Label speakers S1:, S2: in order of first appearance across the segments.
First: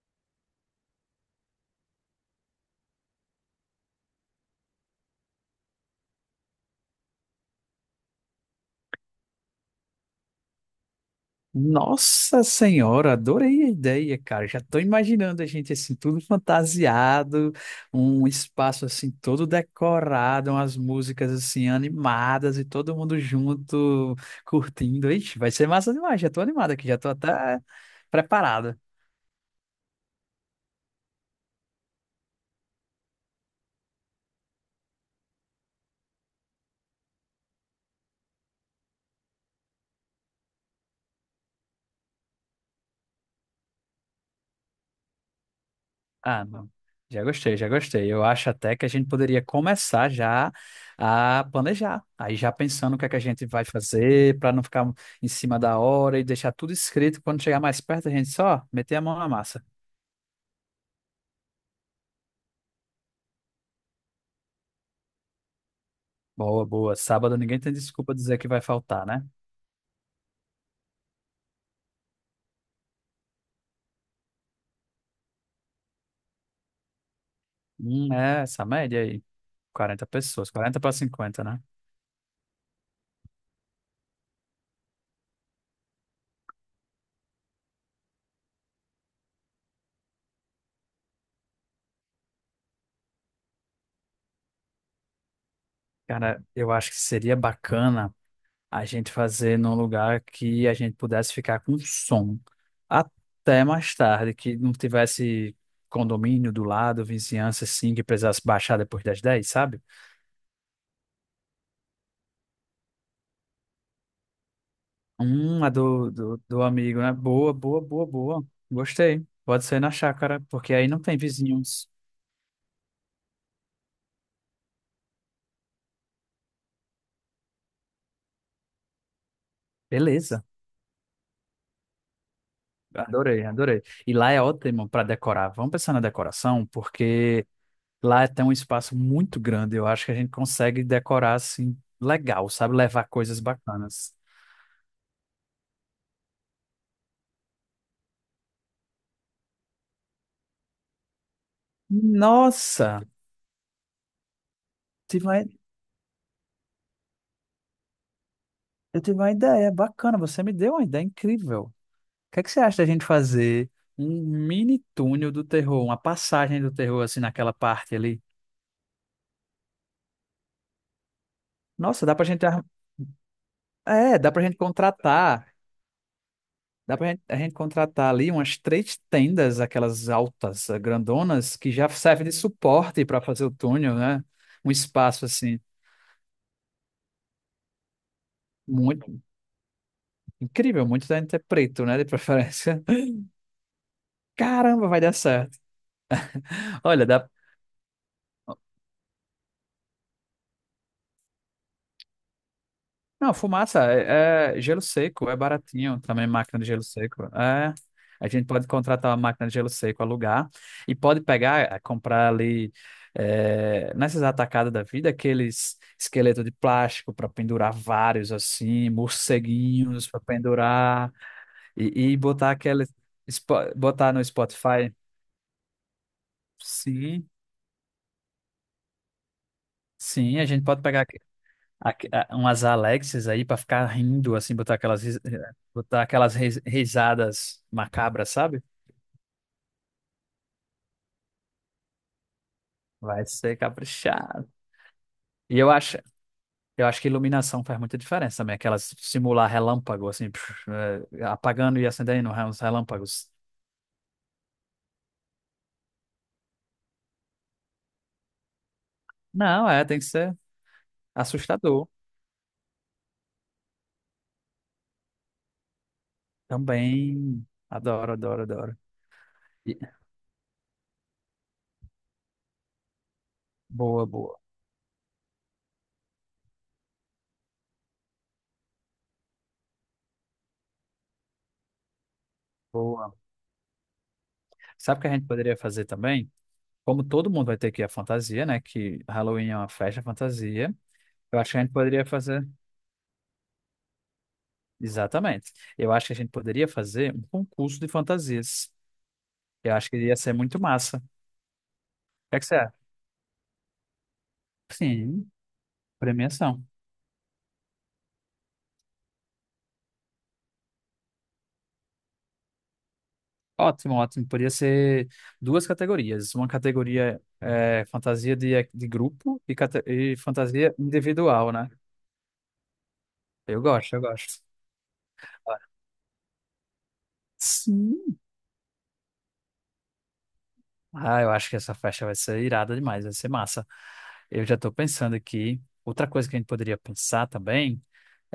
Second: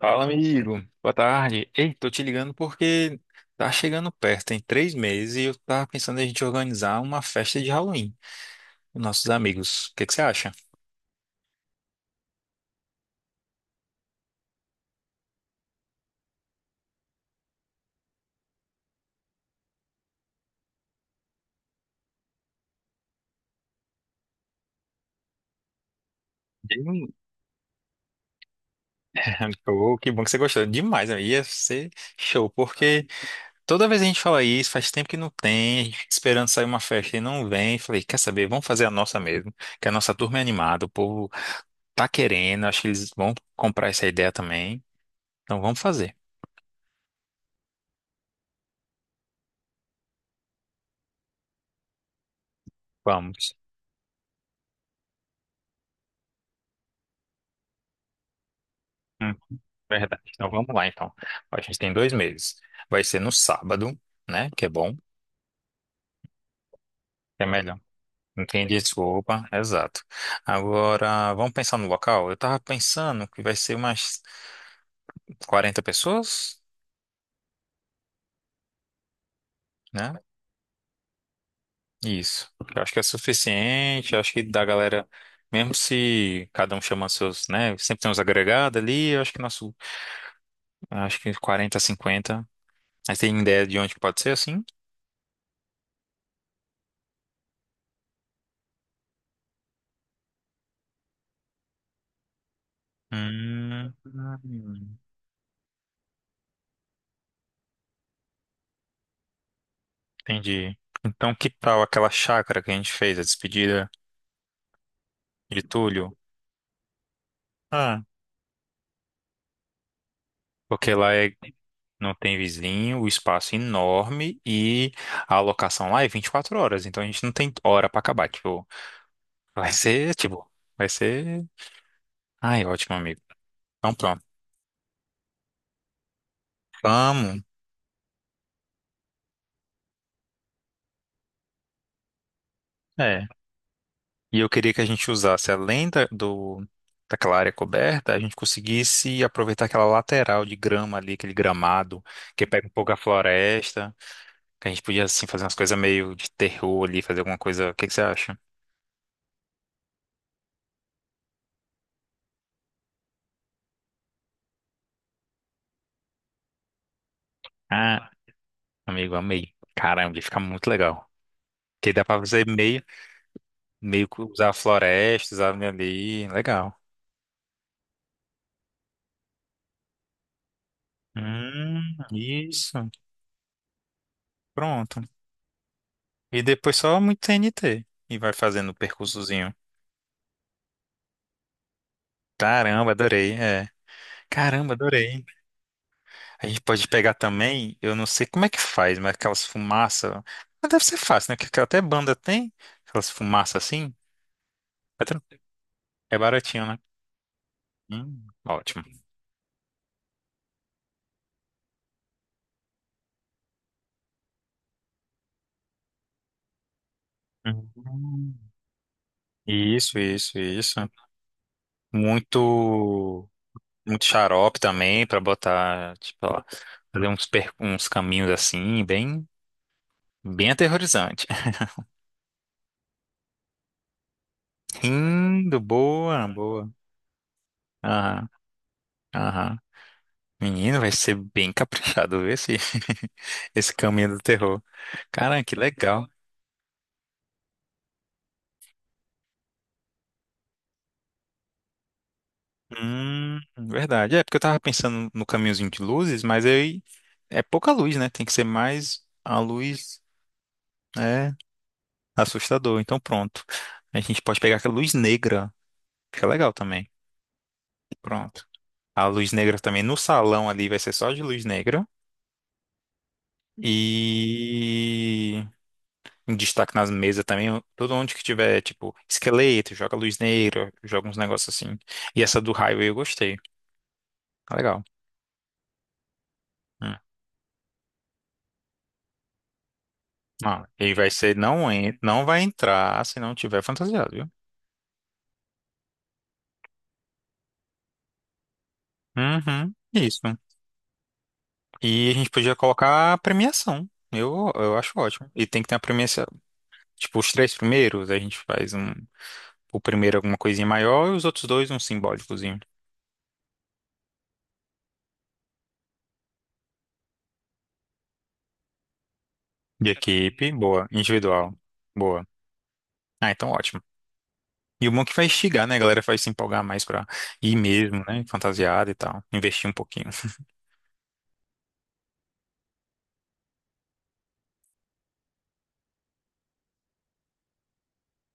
S1: Fala, amigo. Boa tarde. Ei, tô te ligando porque tá chegando perto, tem 3 meses, e eu tava pensando em a gente organizar uma festa de Halloween com nossos amigos. O que que você acha?
S2: Nossa Senhora, adorei a ideia, cara. Já estou imaginando a gente assim, tudo fantasiado, um espaço assim todo decorado, umas músicas assim animadas e todo mundo junto curtindo. Ixi, vai ser massa demais. Já estou animado aqui, já estou
S1: Hum.
S2: até preparado.
S1: Oh, que bom que você gostou. Demais, né? Ia ser show, porque toda vez a gente fala isso, faz tempo que não tem, a gente fica esperando sair uma festa e não vem. Falei, quer saber? Vamos fazer a nossa mesmo, que a nossa turma é animada, o povo tá querendo, acho que eles vão comprar essa ideia também. Então vamos fazer.
S2: Ah, não. Já gostei, já gostei. Eu acho até que a gente poderia começar já a planejar. Aí já pensando o que é que a gente
S1: Vamos.
S2: vai fazer para não ficar em cima da hora e deixar tudo escrito. Quando chegar mais perto, a gente só meter a mão na massa.
S1: Verdade. Então vamos lá, então. A gente tem 2 meses. Vai ser no sábado, né? Que é bom, que
S2: Boa, boa. Sábado
S1: é
S2: ninguém tem
S1: melhor.
S2: desculpa dizer
S1: Não
S2: que vai
S1: tem
S2: faltar, né?
S1: desculpa, exato. Agora, vamos pensar no local? Eu tava pensando que vai ser umas 40 pessoas,
S2: É essa média aí. quarenta
S1: né?
S2: pessoas, 40 para 50, né?
S1: Isso. Eu acho que é suficiente. Eu acho que da galera, mesmo se cada um chama seus, né? Sempre tem uns agregados ali. Eu acho que nosso, acho que 40, 50. Aí tem ideia de onde pode ser assim?
S2: Cara, eu acho que seria bacana a gente fazer num lugar que a gente pudesse ficar com som até
S1: Hum.
S2: mais tarde, que não tivesse condomínio do lado, vizinhança assim, que precisasse baixar depois das 10, sabe?
S1: Entendi. Então, que tal aquela chácara que a gente fez, a despedida de
S2: A do,
S1: Túlio?
S2: do, do amigo, né? Boa, boa,
S1: Ah,
S2: boa, boa. Gostei. Pode ser na chácara, porque aí
S1: porque
S2: não
S1: lá
S2: tem
S1: é,
S2: vizinhos.
S1: não tem vizinho, o espaço é enorme e a alocação lá é 24 horas, então a gente não tem hora pra acabar. Tipo, vai ser,
S2: Beleza.
S1: tipo, vai ser. Ai, ótimo, amigo.
S2: Adorei, adorei.
S1: Então,
S2: E
S1: pronto.
S2: lá é ótimo para decorar. Vamos pensar na decoração,
S1: Vamos.
S2: porque lá tem um espaço muito grande. Eu acho que a gente consegue decorar assim, legal, sabe? Levar
S1: É.
S2: coisas bacanas.
S1: E eu queria que a gente usasse, além daquela área coberta, a gente conseguisse aproveitar aquela lateral de grama ali, aquele gramado que pega um pouco a
S2: Nossa,
S1: floresta. Que a gente podia,
S2: tive
S1: assim,
S2: uma-
S1: fazer umas coisas meio de terror ali, fazer alguma coisa. O que que você acha?
S2: eu tive uma ideia bacana, você me deu uma ideia incrível. O que é que você acha da gente fazer um mini túnel do terror, uma passagem do terror assim naquela parte
S1: Ah,
S2: ali?
S1: amigo, amei. Caramba, ia ficar muito legal. Porque dá
S2: Nossa, dá
S1: pra
S2: pra gente,
S1: fazer meio
S2: é,
S1: que
S2: dá pra
S1: usar
S2: gente
S1: florestas,
S2: contratar,
S1: árvore ali. Legal.
S2: a gente contratar ali umas 3 tendas, aquelas altas, grandonas, que
S1: Hum,
S2: já servem de
S1: isso.
S2: suporte para fazer o túnel, né? Um
S1: Pronto.
S2: espaço assim.
S1: E depois só muito TNT e vai fazendo o
S2: Muito
S1: percursozinho.
S2: incrível, muito da gente é preto, né? De preferência.
S1: Caramba, adorei. É. Caramba,
S2: Caramba, vai dar
S1: adorei.
S2: certo.
S1: A gente pode
S2: Olha,
S1: pegar
S2: dá.
S1: também, eu não sei como é que faz, mas aquelas fumaças. Mas deve ser fácil, né? Que até banda tem. Aquelas
S2: Não,
S1: fumaças
S2: fumaça
S1: assim.
S2: é, é gelo
S1: É tran-
S2: seco, é baratinho
S1: é
S2: também, máquina de
S1: baratinho, né?
S2: gelo seco. É, a gente pode
S1: Ótimo.
S2: contratar uma máquina de gelo seco, alugar, e pode pegar, é, comprar ali, é, nessas atacadas da vida, aqueles esqueletos de plástico para pendurar, vários,
S1: Hum.
S2: assim,
S1: Isso,
S2: morceguinhos para
S1: isso, isso.
S2: pendurar, e botar aqueles.
S1: Muito, muito
S2: Botar no
S1: xarope
S2: Spotify.
S1: também pra botar, tipo, ó, fazer
S2: Sim.
S1: uns caminhos assim, bem,
S2: Sim, a
S1: bem
S2: gente pode pegar
S1: aterrorizante.
S2: umas Alexas aí pra ficar rindo, assim, botar aquelas,
S1: Lindo,
S2: botar
S1: boa,
S2: aquelas
S1: boa.
S2: risadas
S1: Aham,
S2: macabras, sabe?
S1: aham. Menino, vai ser bem caprichado ver esse,
S2: Vai ser
S1: esse caminho do
S2: caprichado.
S1: terror. Caramba, que
S2: E eu acho,
S1: legal.
S2: eu acho que iluminação faz muita diferença também, aquelas simular relâmpago, assim, é, apagando e acendendo uns relâmpagos.
S1: Verdade. É, porque eu tava pensando no caminhozinho de luzes, mas aí é pouca luz, né? Tem que ser mais a
S2: Não, é, tem
S1: luz.
S2: que ser
S1: Né?
S2: assustador.
S1: Assustador. Então pronto. A gente pode pegar aquela luz negra. Fica legal também.
S2: Também, adoro, adoro,
S1: Pronto.
S2: adoro.
S1: A luz negra
S2: E-
S1: também no salão ali vai ser só de luz negra.
S2: Boa, boa,
S1: E um destaque nas mesas também. Todo onde que tiver, tipo, esqueleto, joga luz negra, joga uns negócios assim. E essa do Highway eu
S2: boa.
S1: gostei. Tá legal.
S2: Sabe o que a gente poderia fazer também?
S1: Hum.
S2: Como todo mundo vai ter que ir à fantasia, né? Que Halloween é uma festa
S1: Ah,
S2: fantasia.
S1: e vai ser,
S2: Eu acho que a
S1: não,
S2: gente poderia
S1: não vai
S2: fazer.
S1: entrar se não tiver fantasiado, viu?
S2: Exatamente. Eu acho que a gente poderia fazer um concurso de fantasias. Eu
S1: Uhum.
S2: acho que ia ser
S1: Isso.
S2: muito massa. O
S1: E a gente
S2: que é que você
S1: podia
S2: acha?
S1: colocar a premiação. Eu acho
S2: Sim,
S1: ótimo. E tem que ter.
S2: premiação.
S1: Tipo, os três primeiros, a gente faz um, o primeiro alguma coisinha maior e os outros dois um simbólicozinho.
S2: Ótimo, ótimo. Podia ser duas categorias. Uma categoria é fantasia de grupo e,
S1: De
S2: e
S1: equipe,
S2: fantasia
S1: boa.
S2: individual,
S1: Individual,
S2: né?
S1: boa. Ah, então
S2: Eu
S1: ótimo.
S2: gosto, eu gosto.
S1: E o bom é que vai instigar, né? A galera vai se empolgar mais pra ir mesmo,
S2: Sim.
S1: né? Fantasiada e tal. Investir um pouquinho.
S2: Ah, eu acho que essa festa vai ser irada demais, vai ser massa. Eu já estou pensando aqui. Outra coisa que a gente poderia pensar também.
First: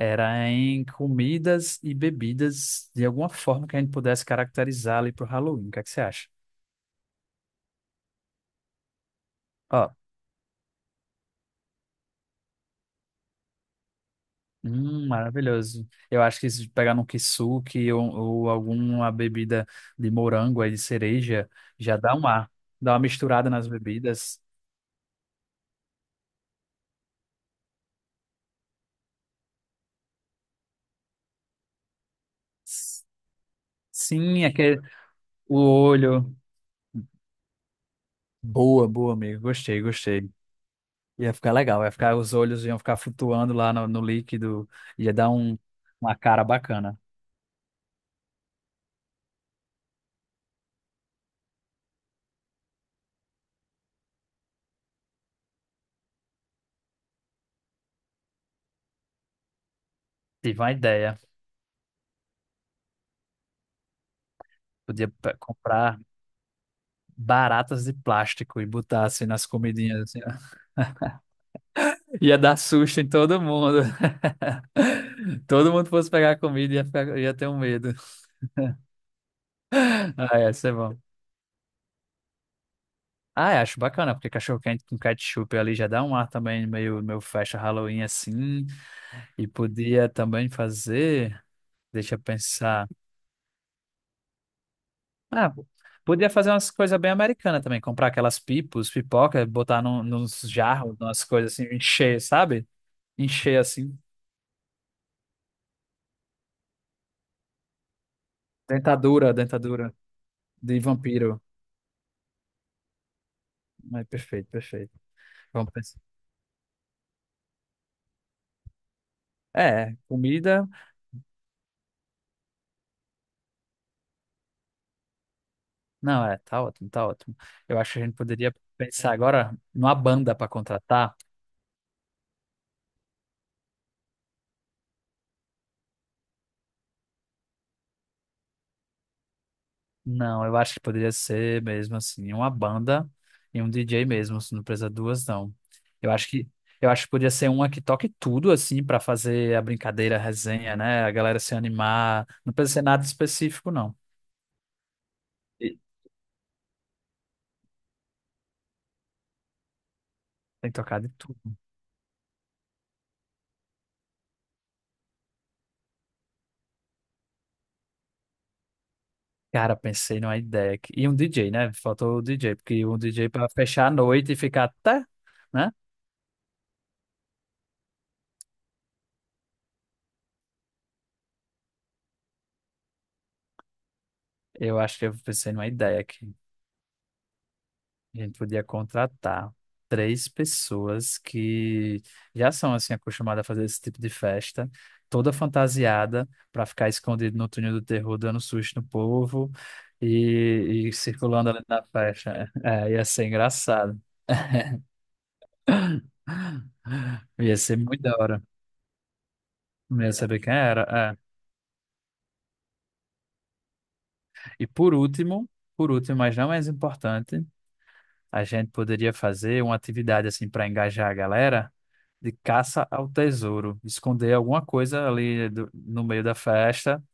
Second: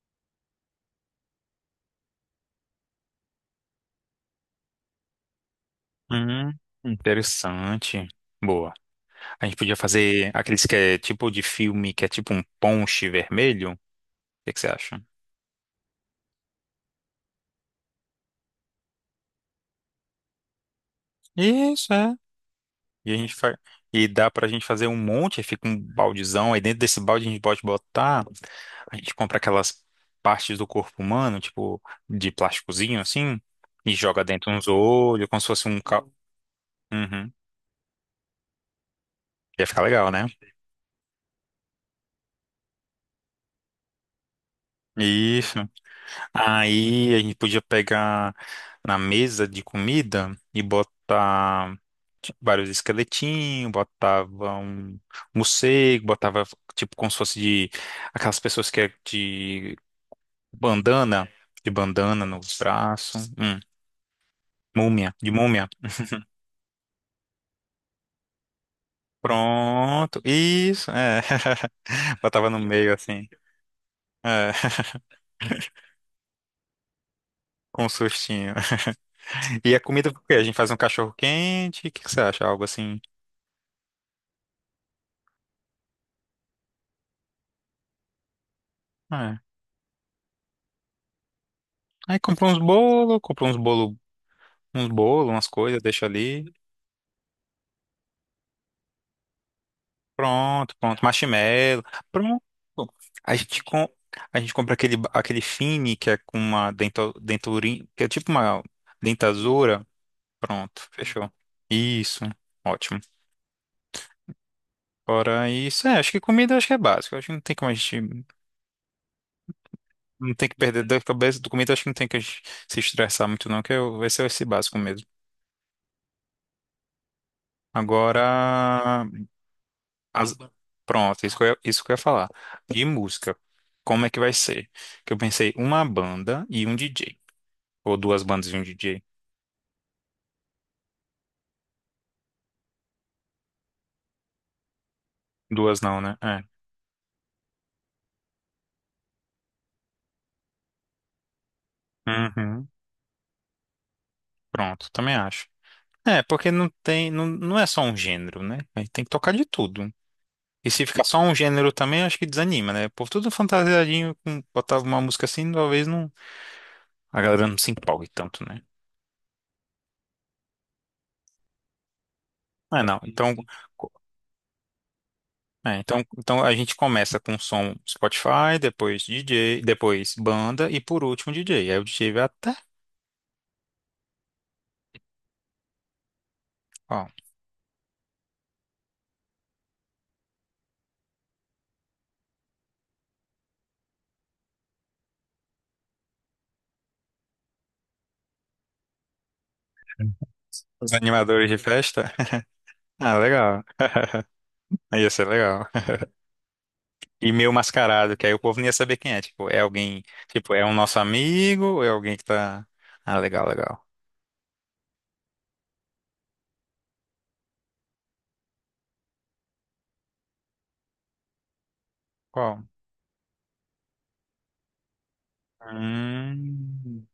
S2: Era em comidas e bebidas, de alguma forma que a gente pudesse caracterizar ali pro Halloween. O que é que você acha?
S1: Hum, interessante. Boa. A gente podia
S2: Ó,
S1: fazer aqueles que é tipo de filme, que é tipo um ponche vermelho. O que que você acha?
S2: maravilhoso. Eu acho que se pegar num kisuke ou alguma bebida de morango aí, de cereja,
S1: Isso,
S2: já dá
S1: é.
S2: um ar. Dá uma
S1: E a gente
S2: misturada
S1: faz.
S2: nas
S1: E dá
S2: bebidas.
S1: pra gente fazer um monte, aí fica um baldezão. Aí dentro desse balde a gente pode botar. A gente compra aquelas partes do corpo humano, tipo, de plásticozinho
S2: S-
S1: assim, e joga
S2: Sim,
S1: dentro uns
S2: aquele,
S1: olhos, como se
S2: o
S1: fosse um.
S2: olho.
S1: Uhum.
S2: Boa, boa, amigo.
S1: Ia
S2: Gostei,
S1: ficar legal, né?
S2: gostei. Ia ficar legal. Ia ficar, os olhos iam ficar flutuando lá no, no líquido. Ia dar
S1: Isso.
S2: um, uma cara bacana.
S1: Aí a gente podia pegar na mesa de comida e botar tipo, vários esqueletinhos, botava um morcego, botava tipo como se fosse de aquelas pessoas que é de
S2: Tive uma ideia.
S1: bandana, de bandana no braço. Múmia, de múmia.
S2: Comprar baratas de plástico e botar assim nas comidinhas. Assim,
S1: Pronto,
S2: ó.
S1: isso, é.
S2: Ia
S1: Botava
S2: dar
S1: no meio
S2: susto em
S1: assim,
S2: todo mundo.
S1: é,
S2: Todo mundo fosse pegar a comida e ia, ia ter um
S1: com um
S2: medo.
S1: sustinho. E a comida, o quê?
S2: Ah,
S1: A
S2: ia
S1: gente faz
S2: ser
S1: um
S2: bom.
S1: cachorro quente, o que que você acha? Algo assim.
S2: Ah, eu acho bacana, porque cachorro-quente com ketchup ali já dá um ar também meio, meio festa Halloween assim.
S1: É.
S2: E podia também fazer. Deixa
S1: Aí
S2: eu pensar.
S1: compra uns bolos, umas
S2: Ah,
S1: coisas, deixa
S2: podia
S1: ali.
S2: fazer umas coisas bem americanas também. Comprar aquelas pipos, pipoca, botar nos
S1: Pronto,
S2: jarros,
S1: pronto.
S2: umas coisas assim,
S1: Marshmallow,
S2: encher,
S1: pronto.
S2: sabe?
S1: A
S2: Encher
S1: gente, com,
S2: assim.
S1: a gente compra aquele, aquele fine que é com uma dento, denturinha, que é tipo uma
S2: Dentadura,
S1: dentadura.
S2: dentadura de
S1: Pronto, fechou.
S2: vampiro.
S1: Isso, ótimo.
S2: É perfeito, perfeito.
S1: Fora
S2: Vamos
S1: isso, é,
S2: pensar.
S1: acho que comida acho que é básico. Acho que não tem como a gente.
S2: É,
S1: Não tem que
S2: comida.
S1: perder da cabeça do comida, acho que não tem que a gente se estressar muito, não, vai ser esse básico mesmo.
S2: Não, é, tá ótimo, tá ótimo. Eu acho que a gente
S1: Agora.
S2: poderia pensar agora numa banda
S1: as-
S2: para contratar.
S1: Pronto, isso que eu ia falar. De música. Como é que vai ser? Que eu pensei uma banda e um DJ. Ou duas bandas e um DJ.
S2: Não, eu acho que poderia ser mesmo assim, uma banda e um DJ mesmo, se não precisa duas, não.
S1: Duas não,
S2: Eu
S1: né?
S2: acho
S1: É.
S2: que eu acho que podia ser uma que toque tudo assim para fazer a brincadeira, a resenha, né? A galera se animar. Não
S1: Uhum.
S2: precisa ser nada específico, não.
S1: Pronto, também acho.
S2: E
S1: É, porque não tem, não, não é só um gênero, né? A gente tem que tocar de tudo.
S2: tem
S1: E
S2: que
S1: se
S2: tocar
S1: ficar
S2: de
S1: só um
S2: tudo.
S1: gênero também, acho que desanima, né? Por tudo fantasiadinho, botava uma música assim, talvez não, a galera não se empolgue tanto, né?
S2: Cara, pensei numa ideia aqui. E um DJ, né? Faltou o DJ,
S1: É,
S2: porque um
S1: não.
S2: DJ
S1: Então,
S2: para fechar a
S1: co-
S2: noite e ficar até, né?
S1: é, então, a gente começa com som Spotify, depois DJ, depois banda e por último DJ. Aí o DJ vai até,
S2: Eu acho que eu pensei numa ideia aqui.
S1: ó,
S2: A gente podia contratar 3 pessoas que já são assim acostumadas a fazer esse tipo de festa, toda fantasiada, para ficar escondido no túnel do terror, dando susto no povo e
S1: os animadores
S2: circulando
S1: de
S2: ali na
S1: festa.
S2: festa. É, é, ia
S1: Ah,
S2: ser
S1: legal.
S2: engraçado.
S1: Aí ia ser legal. E meio
S2: Ia ser muito da
S1: mascarado, que aí o
S2: hora.
S1: povo não ia saber quem é. Tipo, é
S2: Não
S1: alguém,
S2: ia saber quem
S1: tipo, é um nosso
S2: era. É.
S1: amigo ou é alguém que tá. Ah, legal, legal.
S2: E por último, mas não menos importante, a gente poderia fazer uma atividade assim para engajar a galera de
S1: Qual?
S2: caça ao tesouro, esconder alguma coisa ali no meio da festa
S1: Hum.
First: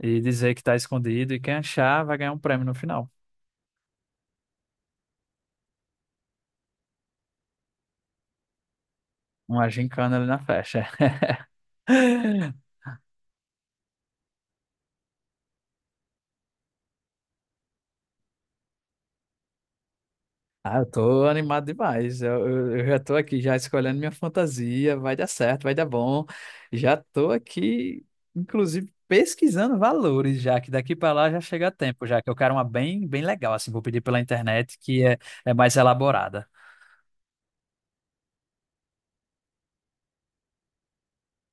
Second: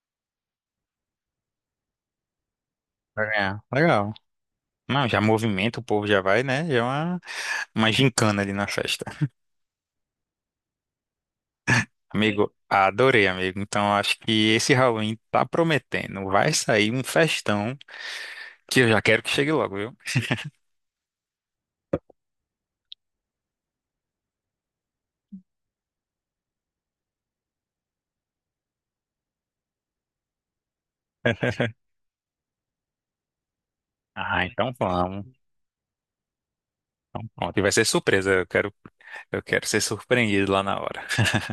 S2: e dizer que está escondido e quem achar vai ganhar um prêmio no final.
S1: Pra ganhar. Legal. Não, já movimenta, o povo já vai, né? Já é uma gincana ali na festa.
S2: Uma gincana ali na festa.
S1: Amigo, adorei, amigo. Então acho que esse Halloween tá prometendo. Vai sair um festão que eu já quero que chegue logo, viu?
S2: Ah, eu tô animado demais. Eu já tô aqui já escolhendo minha fantasia. Vai dar certo, vai dar bom. Já tô aqui, inclusive, pesquisando valores já, que daqui para lá já chega a tempo, já que eu quero uma bem, bem legal, assim, vou pedir pela
S1: Ah, então
S2: internet, que é,
S1: vamos.
S2: é mais elaborada.
S1: Então, pronto. E vai ser surpresa. Eu quero ser surpreendido lá na hora.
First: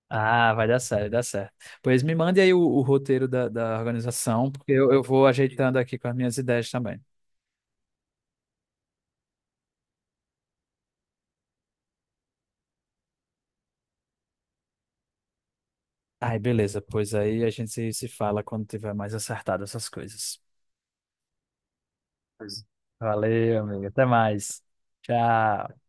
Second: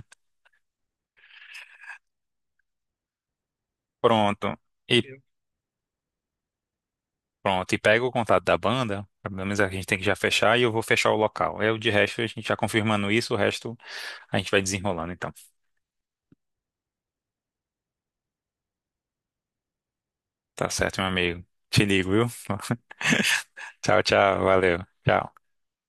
S2: Ah, vai dar certo, vai dar certo. Pois me mande aí o roteiro da organização,
S1: Pronto.
S2: porque eu
S1: E
S2: vou ajeitando aqui com as minhas ideias também.
S1: pronto. E pega o contato da banda. Pelo menos a gente tem que já fechar e eu vou fechar o local. É o de resto, a gente já confirmando isso, o resto a gente vai desenrolando, então.
S2: Ai, beleza, pois aí a gente se fala quando tiver mais acertado essas coisas.
S1: Tá certo, meu amigo. Te ligo, viu?
S2: Valeu, amigo.
S1: Tchau,
S2: Até
S1: tchau.
S2: mais.
S1: Valeu. Tchau.
S2: Tchau.